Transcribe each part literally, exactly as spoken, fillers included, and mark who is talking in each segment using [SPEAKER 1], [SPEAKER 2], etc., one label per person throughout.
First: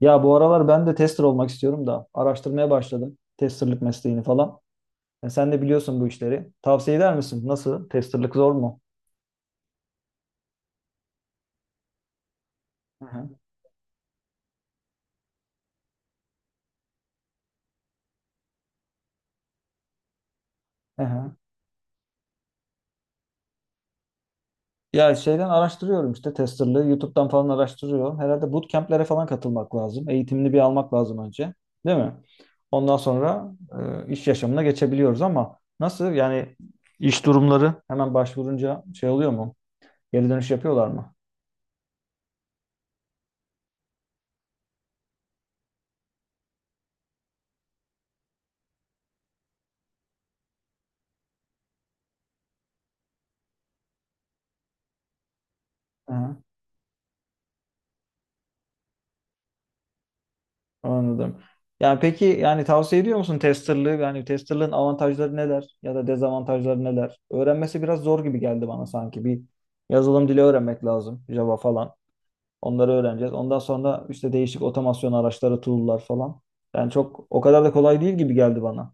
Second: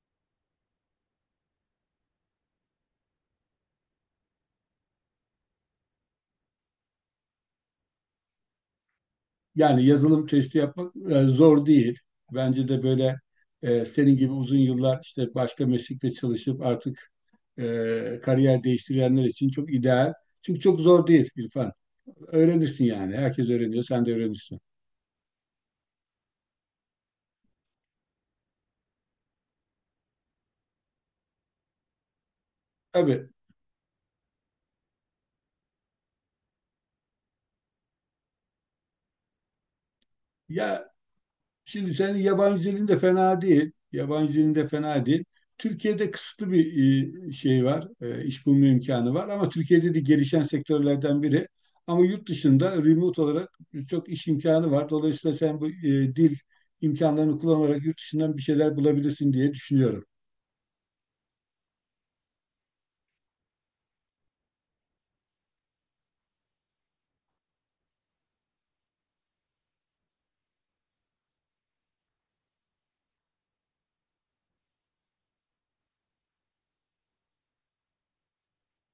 [SPEAKER 1] Ya bu aralar ben de tester olmak istiyorum da araştırmaya başladım testerlık mesleğini falan. E, sen de biliyorsun bu işleri. Tavsiye eder misin? Nasıl? Testerlık zor mu?
[SPEAKER 2] Yani yazılım testi yapmak e, zor değil. Bence de
[SPEAKER 1] Hı
[SPEAKER 2] böyle
[SPEAKER 1] hı.
[SPEAKER 2] e, senin gibi uzun yıllar işte başka meslekte çalışıp artık e, kariyer değiştirenler için çok ideal. Çünkü çok
[SPEAKER 1] Hı
[SPEAKER 2] zor değil,
[SPEAKER 1] hı.
[SPEAKER 2] İrfan. Öğrenirsin yani. Herkes öğreniyor. Sen de öğrenirsin.
[SPEAKER 1] Ya şeyden araştırıyorum işte testerlığı. YouTube'dan falan araştırıyorum. Herhalde bootcamp'lere falan katılmak lazım. Eğitimini bir almak lazım önce. Değil mi? Ondan
[SPEAKER 2] Tabii.
[SPEAKER 1] sonra e, iş yaşamına geçebiliyoruz ama nasıl? Yani iş durumları hemen başvurunca şey oluyor mu? Geri dönüş
[SPEAKER 2] Ya
[SPEAKER 1] yapıyorlar mı?
[SPEAKER 2] Şimdi senin yabancı dilin de fena değil. Yabancı dilin de fena değil. Türkiye'de kısıtlı bir e, şey var. e, iş bulma imkanı var. Ama Türkiye'de de gelişen sektörlerden biri. Ama yurt dışında remote olarak çok iş imkanı var. Dolayısıyla sen bu e, dil
[SPEAKER 1] Hı.
[SPEAKER 2] imkanlarını kullanarak yurt dışından bir şeyler bulabilirsin diye düşünüyorum.
[SPEAKER 1] Anladım. Yani peki yani tavsiye ediyor musun testerlığı? Yani testerlığın avantajları neler ya da dezavantajları neler? Öğrenmesi biraz zor gibi geldi bana sanki. Bir yazılım dili öğrenmek lazım. Java falan. Onları öğreneceğiz. Ondan sonra işte değişik otomasyon araçları, tool'lar falan. Yani çok o kadar da kolay değil gibi geldi bana.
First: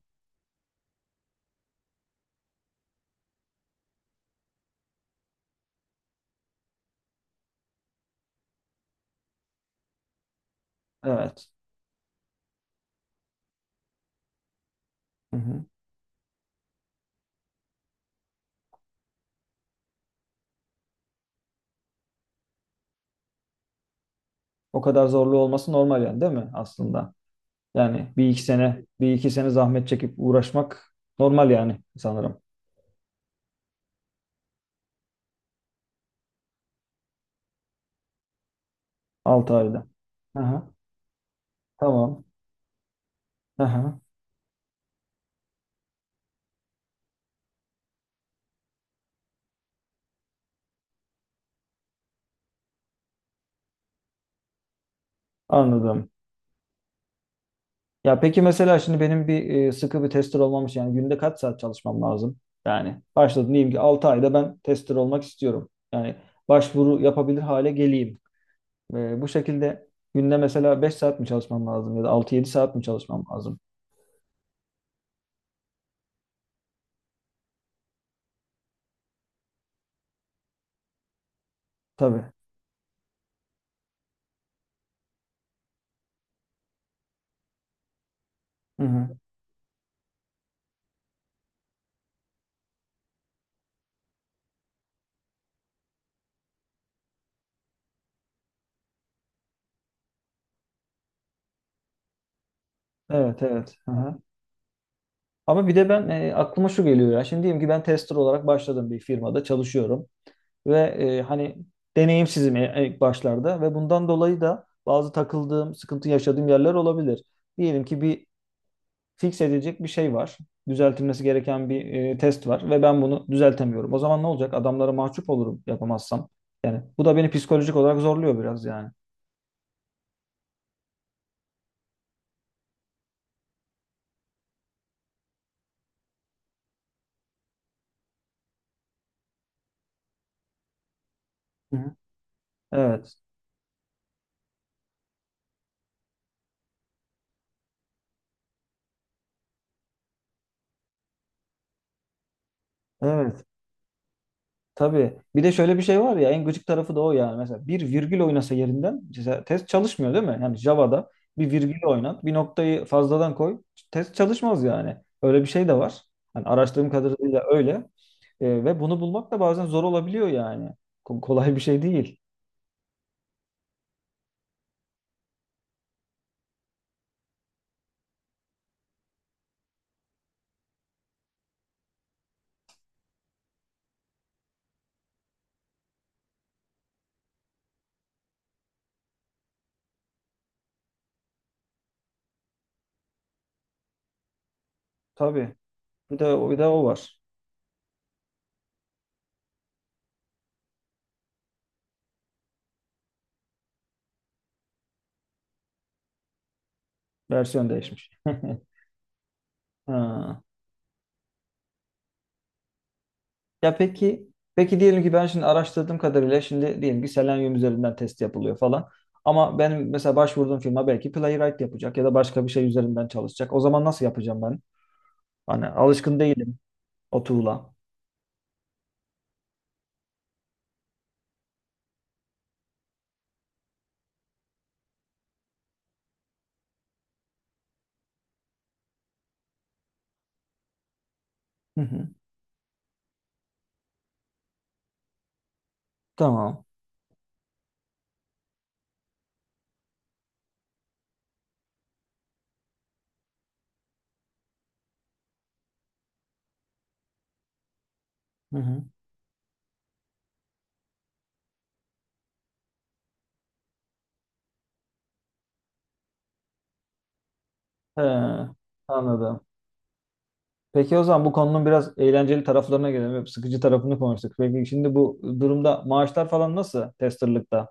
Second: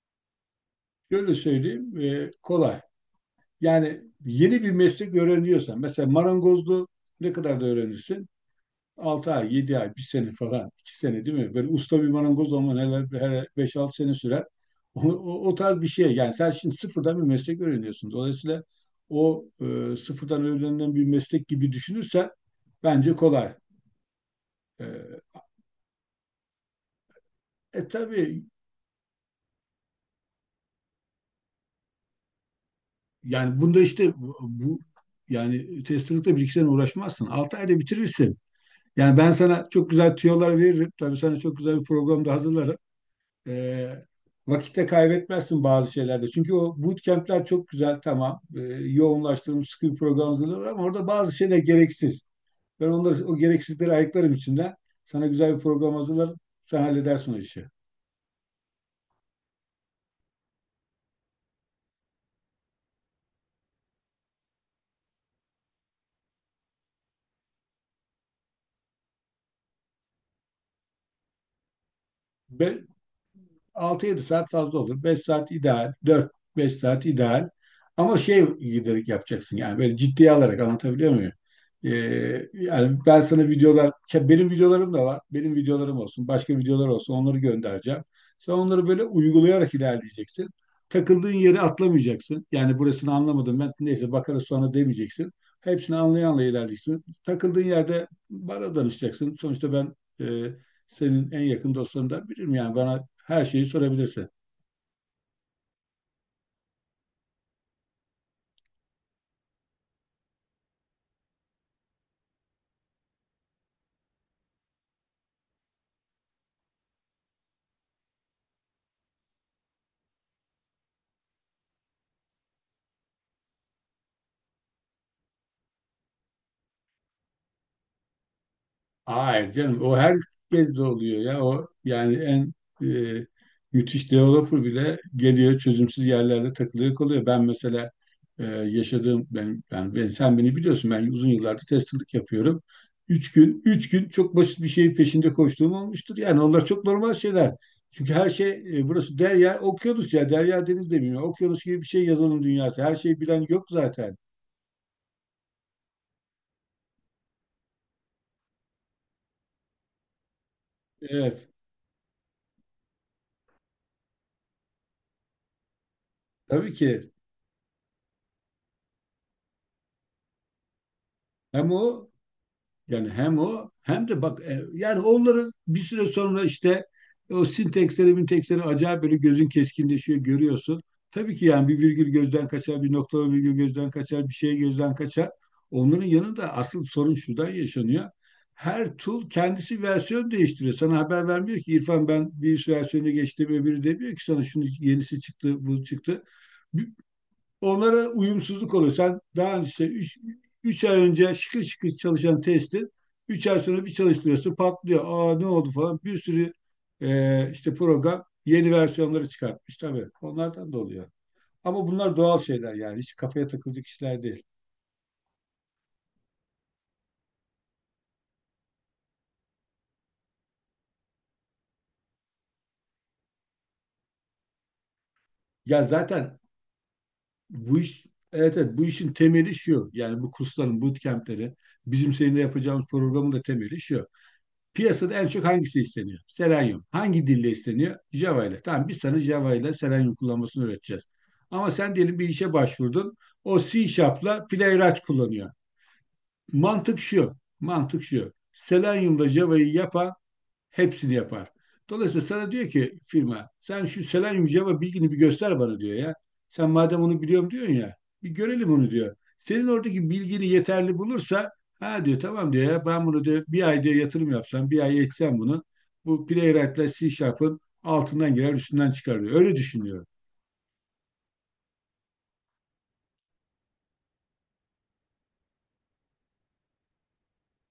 [SPEAKER 2] Şöyle söyleyeyim, e, kolay. Yani yeni bir meslek öğreniyorsan, mesela marangozluğu ne kadar da öğrenirsin? Altı ay, yedi ay, bir sene falan, iki sene, değil
[SPEAKER 1] Evet.
[SPEAKER 2] mi? Böyle usta bir marangoz ama neler her beş altı sene sürer. O,
[SPEAKER 1] Hı
[SPEAKER 2] o, o
[SPEAKER 1] hı.
[SPEAKER 2] tarz bir şey. Yani sen şimdi sıfırdan bir meslek öğreniyorsun. Dolayısıyla o e, sıfırdan öğrenilen bir meslek gibi düşünürsen bence kolay.
[SPEAKER 1] O kadar
[SPEAKER 2] E,
[SPEAKER 1] zorlu olması normal yani değil mi aslında?
[SPEAKER 2] e
[SPEAKER 1] Yani bir iki
[SPEAKER 2] tabii
[SPEAKER 1] sene, bir iki sene zahmet çekip uğraşmak normal yani sanırım.
[SPEAKER 2] yani bunda işte bu, bu- yani testelikle bir iki sene uğraşmazsın. Altı ayda bitirirsin. Yani ben
[SPEAKER 1] altı
[SPEAKER 2] sana
[SPEAKER 1] ayda.
[SPEAKER 2] çok güzel tüyolar
[SPEAKER 1] Aha,
[SPEAKER 2] veririm. Tabii sana çok güzel bir
[SPEAKER 1] tamam.
[SPEAKER 2] program da hazırlarım. E,
[SPEAKER 1] Aha.
[SPEAKER 2] Vakitte kaybetmezsin bazı şeylerde. Çünkü o bootcamp'ler çok güzel, tamam. E, yoğunlaştırılmış sıkı bir program hazırlıyorlar ama orada bazı şeyler gereksiz. Ben onları o gereksizleri ayıklarım içinden. Sana güzel bir program
[SPEAKER 1] Anladım.
[SPEAKER 2] hazırlarım. Sen halledersin o işi.
[SPEAKER 1] Ya peki mesela şimdi benim bir e, sıkı bir tester olmam için yani günde kaç saat çalışmam lazım? Yani başladım diyeyim ki altı ayda ben tester olmak istiyorum. Yani başvuru yapabilir hale geleyim. E, bu şekilde günde mesela beş saat mi çalışmam lazım ya da altı yedi saat mi
[SPEAKER 2] Be-
[SPEAKER 1] çalışmam lazım?
[SPEAKER 2] Altı yedi saat fazla olur. Beş saat ideal. Dört beş saat ideal. Ama şey giderek yapacaksın yani, böyle ciddiye alarak, anlatabiliyor muyum? Ee,
[SPEAKER 1] Tabii.
[SPEAKER 2] Yani ben sana videolar, ke- benim videolarım da var. Benim videolarım olsun, başka videolar olsun, onları göndereceğim. Sen
[SPEAKER 1] Hı
[SPEAKER 2] onları böyle
[SPEAKER 1] hı.
[SPEAKER 2] uygulayarak ilerleyeceksin. Takıldığın yeri atlamayacaksın. Yani burasını anlamadım ben, neyse bakarız sonra, demeyeceksin. Hepsini anlayanla ilerleyeceksin. Takıldığın yerde bana danışacaksın. Sonuçta ben e, senin en yakın dostlarından biriyim. Yani bana
[SPEAKER 1] Evet,
[SPEAKER 2] her şeyi
[SPEAKER 1] evet. Hı hı.
[SPEAKER 2] sorabilirsin.
[SPEAKER 1] Ama bir de ben e, aklıma şu geliyor ya. Şimdi diyelim ki ben tester olarak başladım bir firmada çalışıyorum. Ve e, hani deneyimsizim e- ilk başlarda ve bundan dolayı da bazı takıldığım, sıkıntı yaşadığım yerler olabilir. Diyelim ki bir fix edilecek bir şey var. Düzeltilmesi gereken bir e, test var ve ben bunu düzeltemiyorum. O zaman ne olacak? Adamlara mahcup olurum yapamazsam. Yani bu da beni psikolojik olarak zorluyor biraz yani.
[SPEAKER 2] Hayır canım, o herkes de oluyor ya. O yani en e, müthiş developer bile geliyor, çözümsüz yerlerde takılıyor kalıyor. Ben mesela e, yaşadığım ben, ben, ben sen beni biliyorsun, ben uzun yıllardır
[SPEAKER 1] Hı hı.
[SPEAKER 2] testerlık yapıyorum.
[SPEAKER 1] Evet.
[SPEAKER 2] Üç gün, üç gün çok basit bir şeyin peşinde koştuğum olmuştur. Yani onlar çok normal şeyler. Çünkü her şey, e, burası derya, okyanus ya. Derya deniz demiyor. Okyanus gibi bir şey yazılım dünyası. Her şeyi
[SPEAKER 1] Evet.
[SPEAKER 2] bilen yok zaten.
[SPEAKER 1] Tabii. Bir de şöyle bir şey var ya, en gıcık tarafı da o yani. Mesela bir virgül oynasa yerinden mesela test çalışmıyor değil mi? Yani Java'da
[SPEAKER 2] Evet.
[SPEAKER 1] bir virgül oynat, bir noktayı fazladan koy, test çalışmaz yani. Öyle bir şey de var. Hani
[SPEAKER 2] Tabii
[SPEAKER 1] araştırdığım
[SPEAKER 2] ki,
[SPEAKER 1] kadarıyla öyle. E, ve bunu bulmak da bazen zor olabiliyor yani. Ko- Kolay bir
[SPEAKER 2] hem
[SPEAKER 1] şey
[SPEAKER 2] o
[SPEAKER 1] değil.
[SPEAKER 2] yani hem o hem de bak, e, yani onların bir süre sonra işte o sinteksleri minteksleri acayip böyle gözün keskinleşiyor, görüyorsun. Tabii ki yani bir virgül gözden kaçar, bir nokta virgül gözden kaçar, bir şey gözden kaçar. Onların yanında asıl sorun şuradan yaşanıyor. Her tool kendisi versiyon değiştiriyor. Sana haber vermiyor ki, İrfan, ben bir versiyonu geçtim öbürü demiyor ki sana, şunu yenisi
[SPEAKER 1] Tabii.
[SPEAKER 2] çıktı, bu
[SPEAKER 1] Bir
[SPEAKER 2] çıktı.
[SPEAKER 1] de bir de o var.
[SPEAKER 2] Onlara uyumsuzluk oluyor. Sen daha önce işte üç üç ay önce şıkır şıkır çalışan testi üç ay sonra bir çalıştırıyorsun, patlıyor. Aa ne oldu falan, bir sürü e,
[SPEAKER 1] Versiyon
[SPEAKER 2] işte
[SPEAKER 1] değişmiş.
[SPEAKER 2] program yeni versiyonları çıkartmış tabii.
[SPEAKER 1] Ha.
[SPEAKER 2] Onlardan da oluyor. Ama bunlar doğal şeyler yani, hiç kafaya
[SPEAKER 1] Ya
[SPEAKER 2] takılacak işler
[SPEAKER 1] peki,
[SPEAKER 2] değil.
[SPEAKER 1] peki diyelim ki ben şimdi araştırdığım kadarıyla şimdi diyelim ki Selenium üzerinden test yapılıyor falan. Ama benim mesela başvurduğum firma belki Playwright yapacak ya da başka bir şey üzerinden çalışacak. O zaman nasıl yapacağım ben? Hani
[SPEAKER 2] Ya
[SPEAKER 1] alışkın
[SPEAKER 2] zaten
[SPEAKER 1] değilim o tool'a.
[SPEAKER 2] bu iş, evet evet, bu işin temeli şu. Yani bu kursların bootcamp'leri, bizim seninle yapacağımız programın da temeli şu. Piyasada en çok hangisi isteniyor? Selenium. Hangi dille isteniyor? Java ile. Tamam, biz sana Java ile Selenium kullanmasını öğreteceğiz. Ama
[SPEAKER 1] Hı
[SPEAKER 2] sen
[SPEAKER 1] hı.
[SPEAKER 2] diyelim bir işe başvurdun. O C Sharp'la Playwright kullanıyor.
[SPEAKER 1] Tamam.
[SPEAKER 2] Mantık şu. Mantık şu. Selenium'da Java'yı yapan hepsini yapar. Dolayısıyla sana diyor ki firma, sen şu selenyum Java bilgini bir göster bana diyor ya. Sen madem onu biliyorum diyorsun ya, bir
[SPEAKER 1] Hı
[SPEAKER 2] görelim
[SPEAKER 1] hı.
[SPEAKER 2] onu diyor. Senin oradaki bilgini yeterli bulursa ha diyor, tamam diyor ya, ben bunu diyor bir ay diyor yatırım yapsam, bir ay eğitsem bunu, bu Playwright'la C Sharp'ın
[SPEAKER 1] He,
[SPEAKER 2] altından girer üstünden çıkar diyor.
[SPEAKER 1] anladım.
[SPEAKER 2] Öyle düşünüyorum.
[SPEAKER 1] Peki o zaman bu konunun biraz eğlenceli taraflarına gelelim. Hep sıkıcı tarafını konuştuk. Peki şimdi bu durumda maaşlar falan nasıl testerlıkta?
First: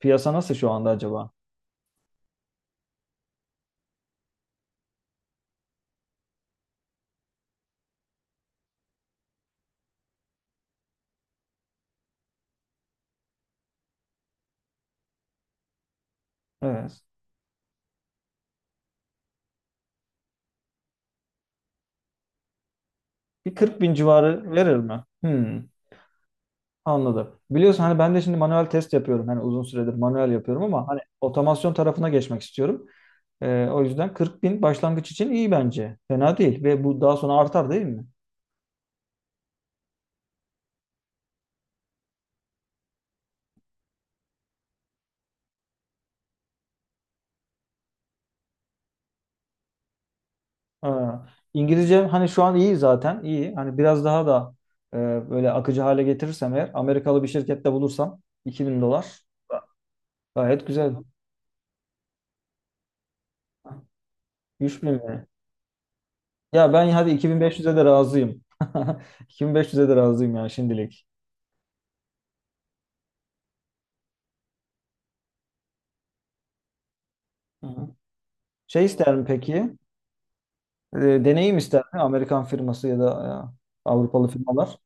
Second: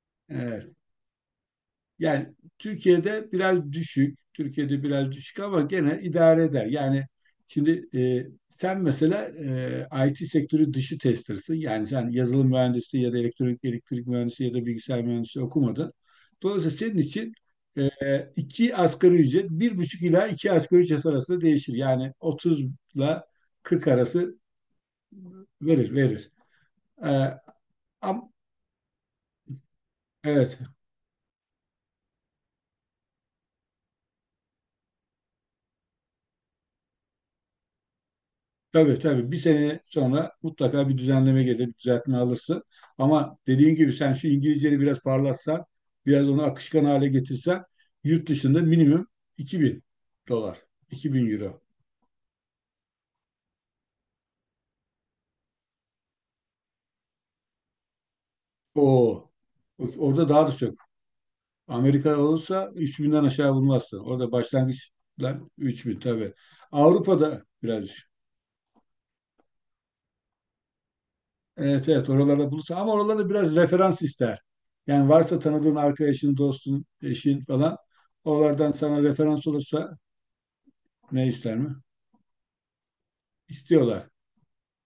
[SPEAKER 1] Piyasa nasıl şu
[SPEAKER 2] Evet.
[SPEAKER 1] anda acaba?
[SPEAKER 2] Yani Türkiye'de biraz düşük. Türkiye'de biraz düşük ama gene idare eder. Yani şimdi e, sen mesela e, I T sektörü dışı tester'sın. Yani sen yazılım mühendisi ya da elektronik elektrik mühendisi ya da bilgisayar mühendisi okumadın. Dolayısıyla senin
[SPEAKER 1] Evet.
[SPEAKER 2] için e, iki asgari ücret, bir buçuk ila iki asgari ücret arasında değişir. Yani otuz ile
[SPEAKER 1] Bir kırk
[SPEAKER 2] kırk
[SPEAKER 1] bin
[SPEAKER 2] arası,
[SPEAKER 1] civarı verir mi? Hmm,
[SPEAKER 2] verir verir.
[SPEAKER 1] anladım.
[SPEAKER 2] E,
[SPEAKER 1] Biliyorsun hani ben de
[SPEAKER 2] am,
[SPEAKER 1] şimdi manuel test yapıyorum. Hani uzun süredir manuel
[SPEAKER 2] evet.
[SPEAKER 1] yapıyorum ama hani otomasyon tarafına geçmek istiyorum. Ee, o yüzden kırk bin başlangıç için iyi bence. Fena değil ve bu daha sonra artar değil mi?
[SPEAKER 2] Tabii tabii, bir sene sonra mutlaka bir düzenleme gelir, bir düzeltme alırsın. Ama dediğim gibi sen şu İngilizceni biraz parlatsan, biraz onu akışkan hale getirsen yurt dışında minimum iki bin dolar,
[SPEAKER 1] Ha,
[SPEAKER 2] iki bin euro.
[SPEAKER 1] İngilizcem hani şu an iyi, zaten iyi. Hani biraz daha da e, böyle akıcı hale getirirsem eğer Amerikalı bir şirkette bulursam iki bin dolar
[SPEAKER 2] Oo, orada daha da
[SPEAKER 1] gayet
[SPEAKER 2] çok.
[SPEAKER 1] güzel.
[SPEAKER 2] Amerika olursa üç binden aşağı bulmazsın. Orada
[SPEAKER 1] üç bin mi?
[SPEAKER 2] başlangıçlar üç bin, tabii.
[SPEAKER 1] Ya ben hadi
[SPEAKER 2] Avrupa'da
[SPEAKER 1] iki bin beş yüze de
[SPEAKER 2] biraz,
[SPEAKER 1] razıyım. iki bin beş yüze de razıyım yani şimdilik.
[SPEAKER 2] evet evet, oralarda bulursa ama oralarda biraz referans ister. Yani varsa tanıdığın arkadaşın, dostun, eşin
[SPEAKER 1] Hı
[SPEAKER 2] falan
[SPEAKER 1] hı.
[SPEAKER 2] oralardan
[SPEAKER 1] Şey
[SPEAKER 2] sana
[SPEAKER 1] ister mi
[SPEAKER 2] referans
[SPEAKER 1] peki?
[SPEAKER 2] olursa,
[SPEAKER 1] E,
[SPEAKER 2] ne ister
[SPEAKER 1] Deneyim
[SPEAKER 2] mi?
[SPEAKER 1] ister mi? Amerikan firması ya da e,
[SPEAKER 2] İstiyorlar,
[SPEAKER 1] Avrupalı firmalar.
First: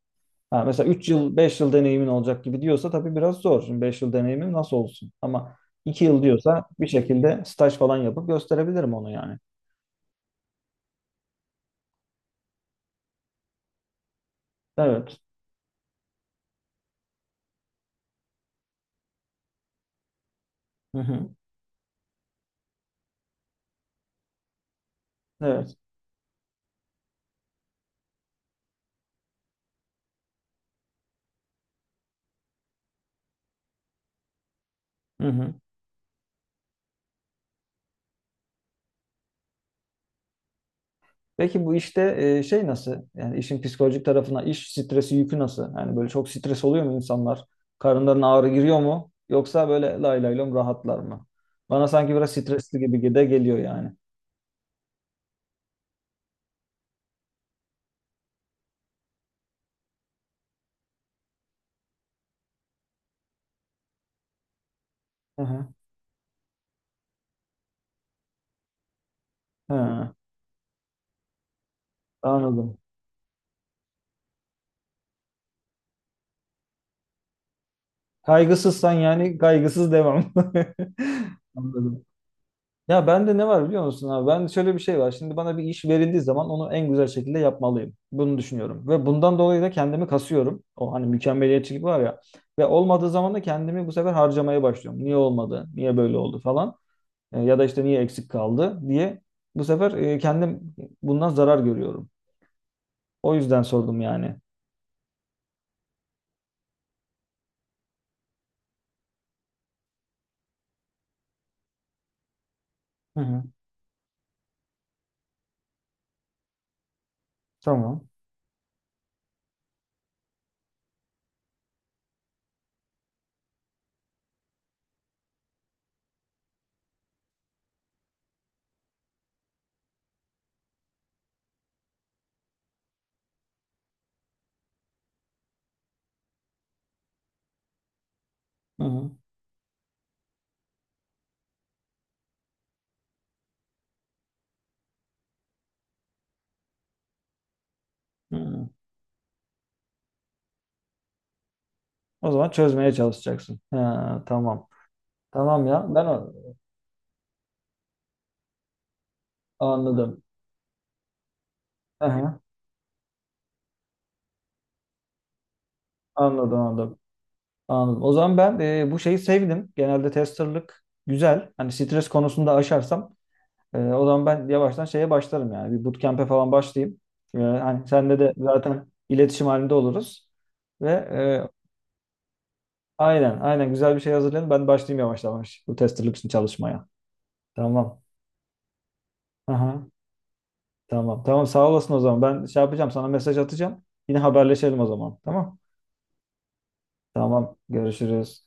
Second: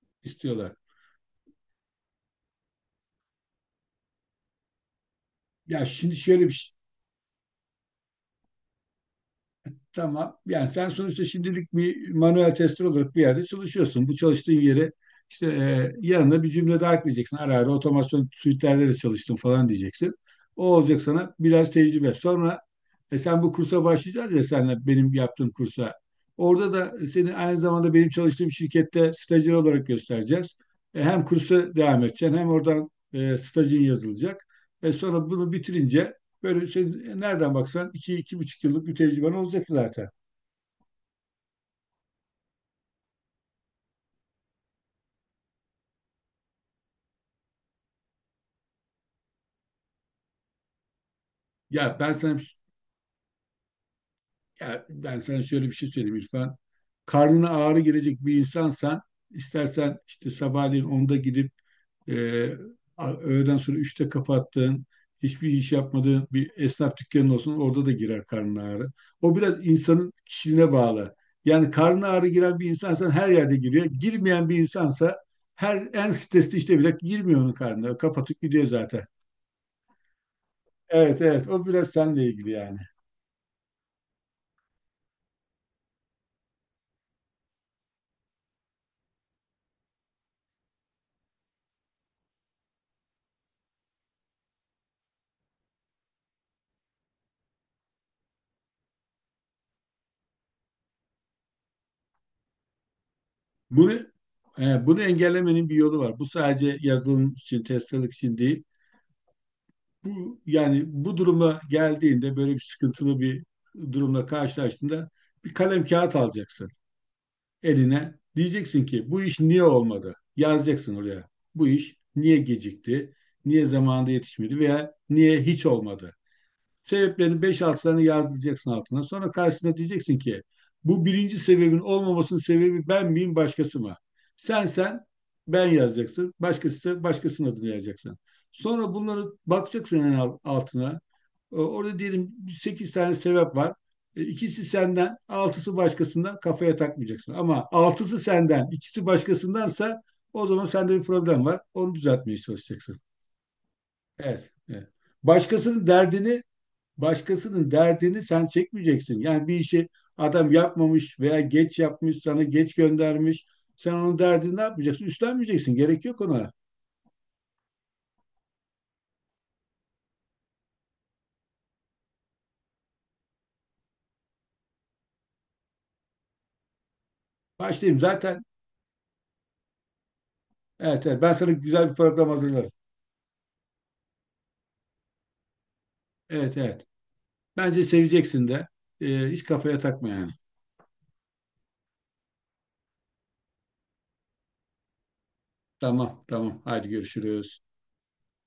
[SPEAKER 1] Ha,
[SPEAKER 2] istiyorlar.
[SPEAKER 1] mesela üç yıl, beş yıl deneyimin olacak gibi diyorsa tabii biraz zor. Şimdi beş yıl deneyimim nasıl olsun? Ama
[SPEAKER 2] Ya
[SPEAKER 1] iki
[SPEAKER 2] şimdi
[SPEAKER 1] yıl
[SPEAKER 2] şöyle bir
[SPEAKER 1] diyorsa
[SPEAKER 2] şey,
[SPEAKER 1] bir şekilde staj falan yapıp gösterebilirim onu yani.
[SPEAKER 2] tamam. Yani sen sonuçta şimdilik bir manuel tester olarak bir yerde çalışıyorsun. Bu çalıştığın yere
[SPEAKER 1] Evet.
[SPEAKER 2] işte, e, yanına bir cümle daha ekleyeceksin. Ara ara otomasyon suite'lerde de çalıştım falan diyeceksin. O
[SPEAKER 1] Hı
[SPEAKER 2] olacak sana
[SPEAKER 1] hı.
[SPEAKER 2] biraz tecrübe. Sonra e, sen bu kursa başlayacağız ya, senle benim yaptığım
[SPEAKER 1] Evet.
[SPEAKER 2] kursa. Orada da seni aynı zamanda benim çalıştığım şirkette stajyer olarak göstereceğiz. E, hem kursa devam edeceksin hem oradan e, stajın yazılacak. E,
[SPEAKER 1] Hı
[SPEAKER 2] sonra bunu
[SPEAKER 1] hı.
[SPEAKER 2] bitirince böyle şey, nereden baksan iki, iki buçuk yıllık bir tecrüben olacak zaten.
[SPEAKER 1] Peki bu işte e, şey nasıl? Yani işin psikolojik tarafına iş stresi yükü nasıl? Yani böyle çok stres oluyor mu insanlar? Karınlarına ağrı giriyor mu? Yoksa böyle lay lay lom rahatlar mı? Bana
[SPEAKER 2] Ya ben
[SPEAKER 1] sanki biraz
[SPEAKER 2] sana
[SPEAKER 1] stresli gibi de geliyor yani.
[SPEAKER 2] ya ben sana şöyle bir şey söyleyeyim, İrfan. Karnına ağrı gelecek bir insansan, istersen işte sabahleyin onda gidip e, a- öğleden sonra üçte kapattığın,
[SPEAKER 1] Hı
[SPEAKER 2] hiçbir
[SPEAKER 1] hı.
[SPEAKER 2] iş yapmadığın bir esnaf dükkanın olsun, orada da girer karnın ağrı. O biraz insanın
[SPEAKER 1] Hı,
[SPEAKER 2] kişiliğine bağlı. Yani karnına ağrı giren bir
[SPEAKER 1] anladım.
[SPEAKER 2] insansan her yerde giriyor. Girmeyen bir insansa her en stresli işte bile girmiyor onun karnına. Kapatıp gidiyor
[SPEAKER 1] Kaygısızsan
[SPEAKER 2] zaten.
[SPEAKER 1] yani kaygısız devam.
[SPEAKER 2] Evet evet, o biraz
[SPEAKER 1] Anladım.
[SPEAKER 2] seninle ilgili yani.
[SPEAKER 1] Ya bende ne var biliyor musun abi? Ben şöyle, bir şey var. Şimdi bana bir iş verildiği zaman onu en güzel şekilde yapmalıyım. Bunu düşünüyorum. Ve bundan dolayı da kendimi kasıyorum. O hani mükemmeliyetçilik var ya. Ve olmadığı zaman da kendimi bu sefer harcamaya başlıyorum. Niye olmadı? Niye böyle oldu falan. E, ya da işte niye eksik kaldı diye. Bu sefer e, kendim bundan zarar görüyorum. O yüzden
[SPEAKER 2] Bunu
[SPEAKER 1] sordum yani.
[SPEAKER 2] e, bunu engellemenin bir yolu var. Bu sadece yazılım için, testçilik için değil. Bu yani bu duruma geldiğinde, böyle bir sıkıntılı
[SPEAKER 1] Hı
[SPEAKER 2] bir
[SPEAKER 1] hı.
[SPEAKER 2] durumla karşılaştığında bir kalem kağıt alacaksın
[SPEAKER 1] Tamam.
[SPEAKER 2] eline. Diyeceksin ki, bu iş niye olmadı? Yazacaksın oraya. Bu iş niye gecikti? Niye zamanında yetişmedi veya niye hiç olmadı? Sebeplerini beş altı tane yazdıracaksın altına. Sonra karşısına diyeceksin ki, bu birinci sebebin olmamasının sebebi ben miyim, başkası mı? Sen sen ben yazacaksın. Başkası, başkasının adını yazacaksın.
[SPEAKER 1] Hı
[SPEAKER 2] Sonra
[SPEAKER 1] hı.
[SPEAKER 2] bunları bakacaksın en altına. E, Orada diyelim sekiz tane sebep var. E, İkisi senden, altısı başkasından, kafaya takmayacaksın. Ama altısı
[SPEAKER 1] Hı
[SPEAKER 2] senden,
[SPEAKER 1] hı.
[SPEAKER 2] ikisi başkasındansa o zaman sende bir problem var. Onu
[SPEAKER 1] O
[SPEAKER 2] düzeltmeye
[SPEAKER 1] zaman çözmeye
[SPEAKER 2] çalışacaksın.
[SPEAKER 1] çalışacaksın. Ha,
[SPEAKER 2] Evet.
[SPEAKER 1] tamam.
[SPEAKER 2] Evet.
[SPEAKER 1] Tamam
[SPEAKER 2] Başkasının
[SPEAKER 1] ya. Ben o-
[SPEAKER 2] derdini başkasının derdini sen çekmeyeceksin. Yani bir işi
[SPEAKER 1] anladım.
[SPEAKER 2] adam yapmamış veya geç yapmış,
[SPEAKER 1] Aha,
[SPEAKER 2] sana geç göndermiş. Sen onun derdini ne yapacaksın? Üstlenmeyeceksin. Gerek yok ona.
[SPEAKER 1] anladım, anladım. Anladım. O zaman ben e, bu şeyi sevdim. Genelde testerlık güzel. Hani stres konusunda aşarsam e, o zaman ben yavaştan şeye başlarım yani. Bir bootcamp'e falan başlayayım. E, hani
[SPEAKER 2] Başlayayım
[SPEAKER 1] senle de
[SPEAKER 2] zaten.
[SPEAKER 1] zaten iletişim halinde oluruz. Ve
[SPEAKER 2] Evet, evet. Ben
[SPEAKER 1] e,
[SPEAKER 2] sana güzel bir program hazırlarım.
[SPEAKER 1] aynen, aynen güzel bir şey hazırlayın. Ben başlayayım yavaş yavaş bu testerlık için
[SPEAKER 2] Evet, evet.
[SPEAKER 1] çalışmaya.
[SPEAKER 2] Bence
[SPEAKER 1] Tamam.
[SPEAKER 2] seveceksin de. Ee, hiç kafaya
[SPEAKER 1] Aha,
[SPEAKER 2] takma yani.
[SPEAKER 1] tamam. Tamam, sağ olasın o zaman. Ben şey yapacağım, sana mesaj atacağım. Yine haberleşelim o zaman. Tamam.
[SPEAKER 2] Tamam, tamam. Haydi
[SPEAKER 1] Tamam.
[SPEAKER 2] görüşürüz.
[SPEAKER 1] Görüşürüz.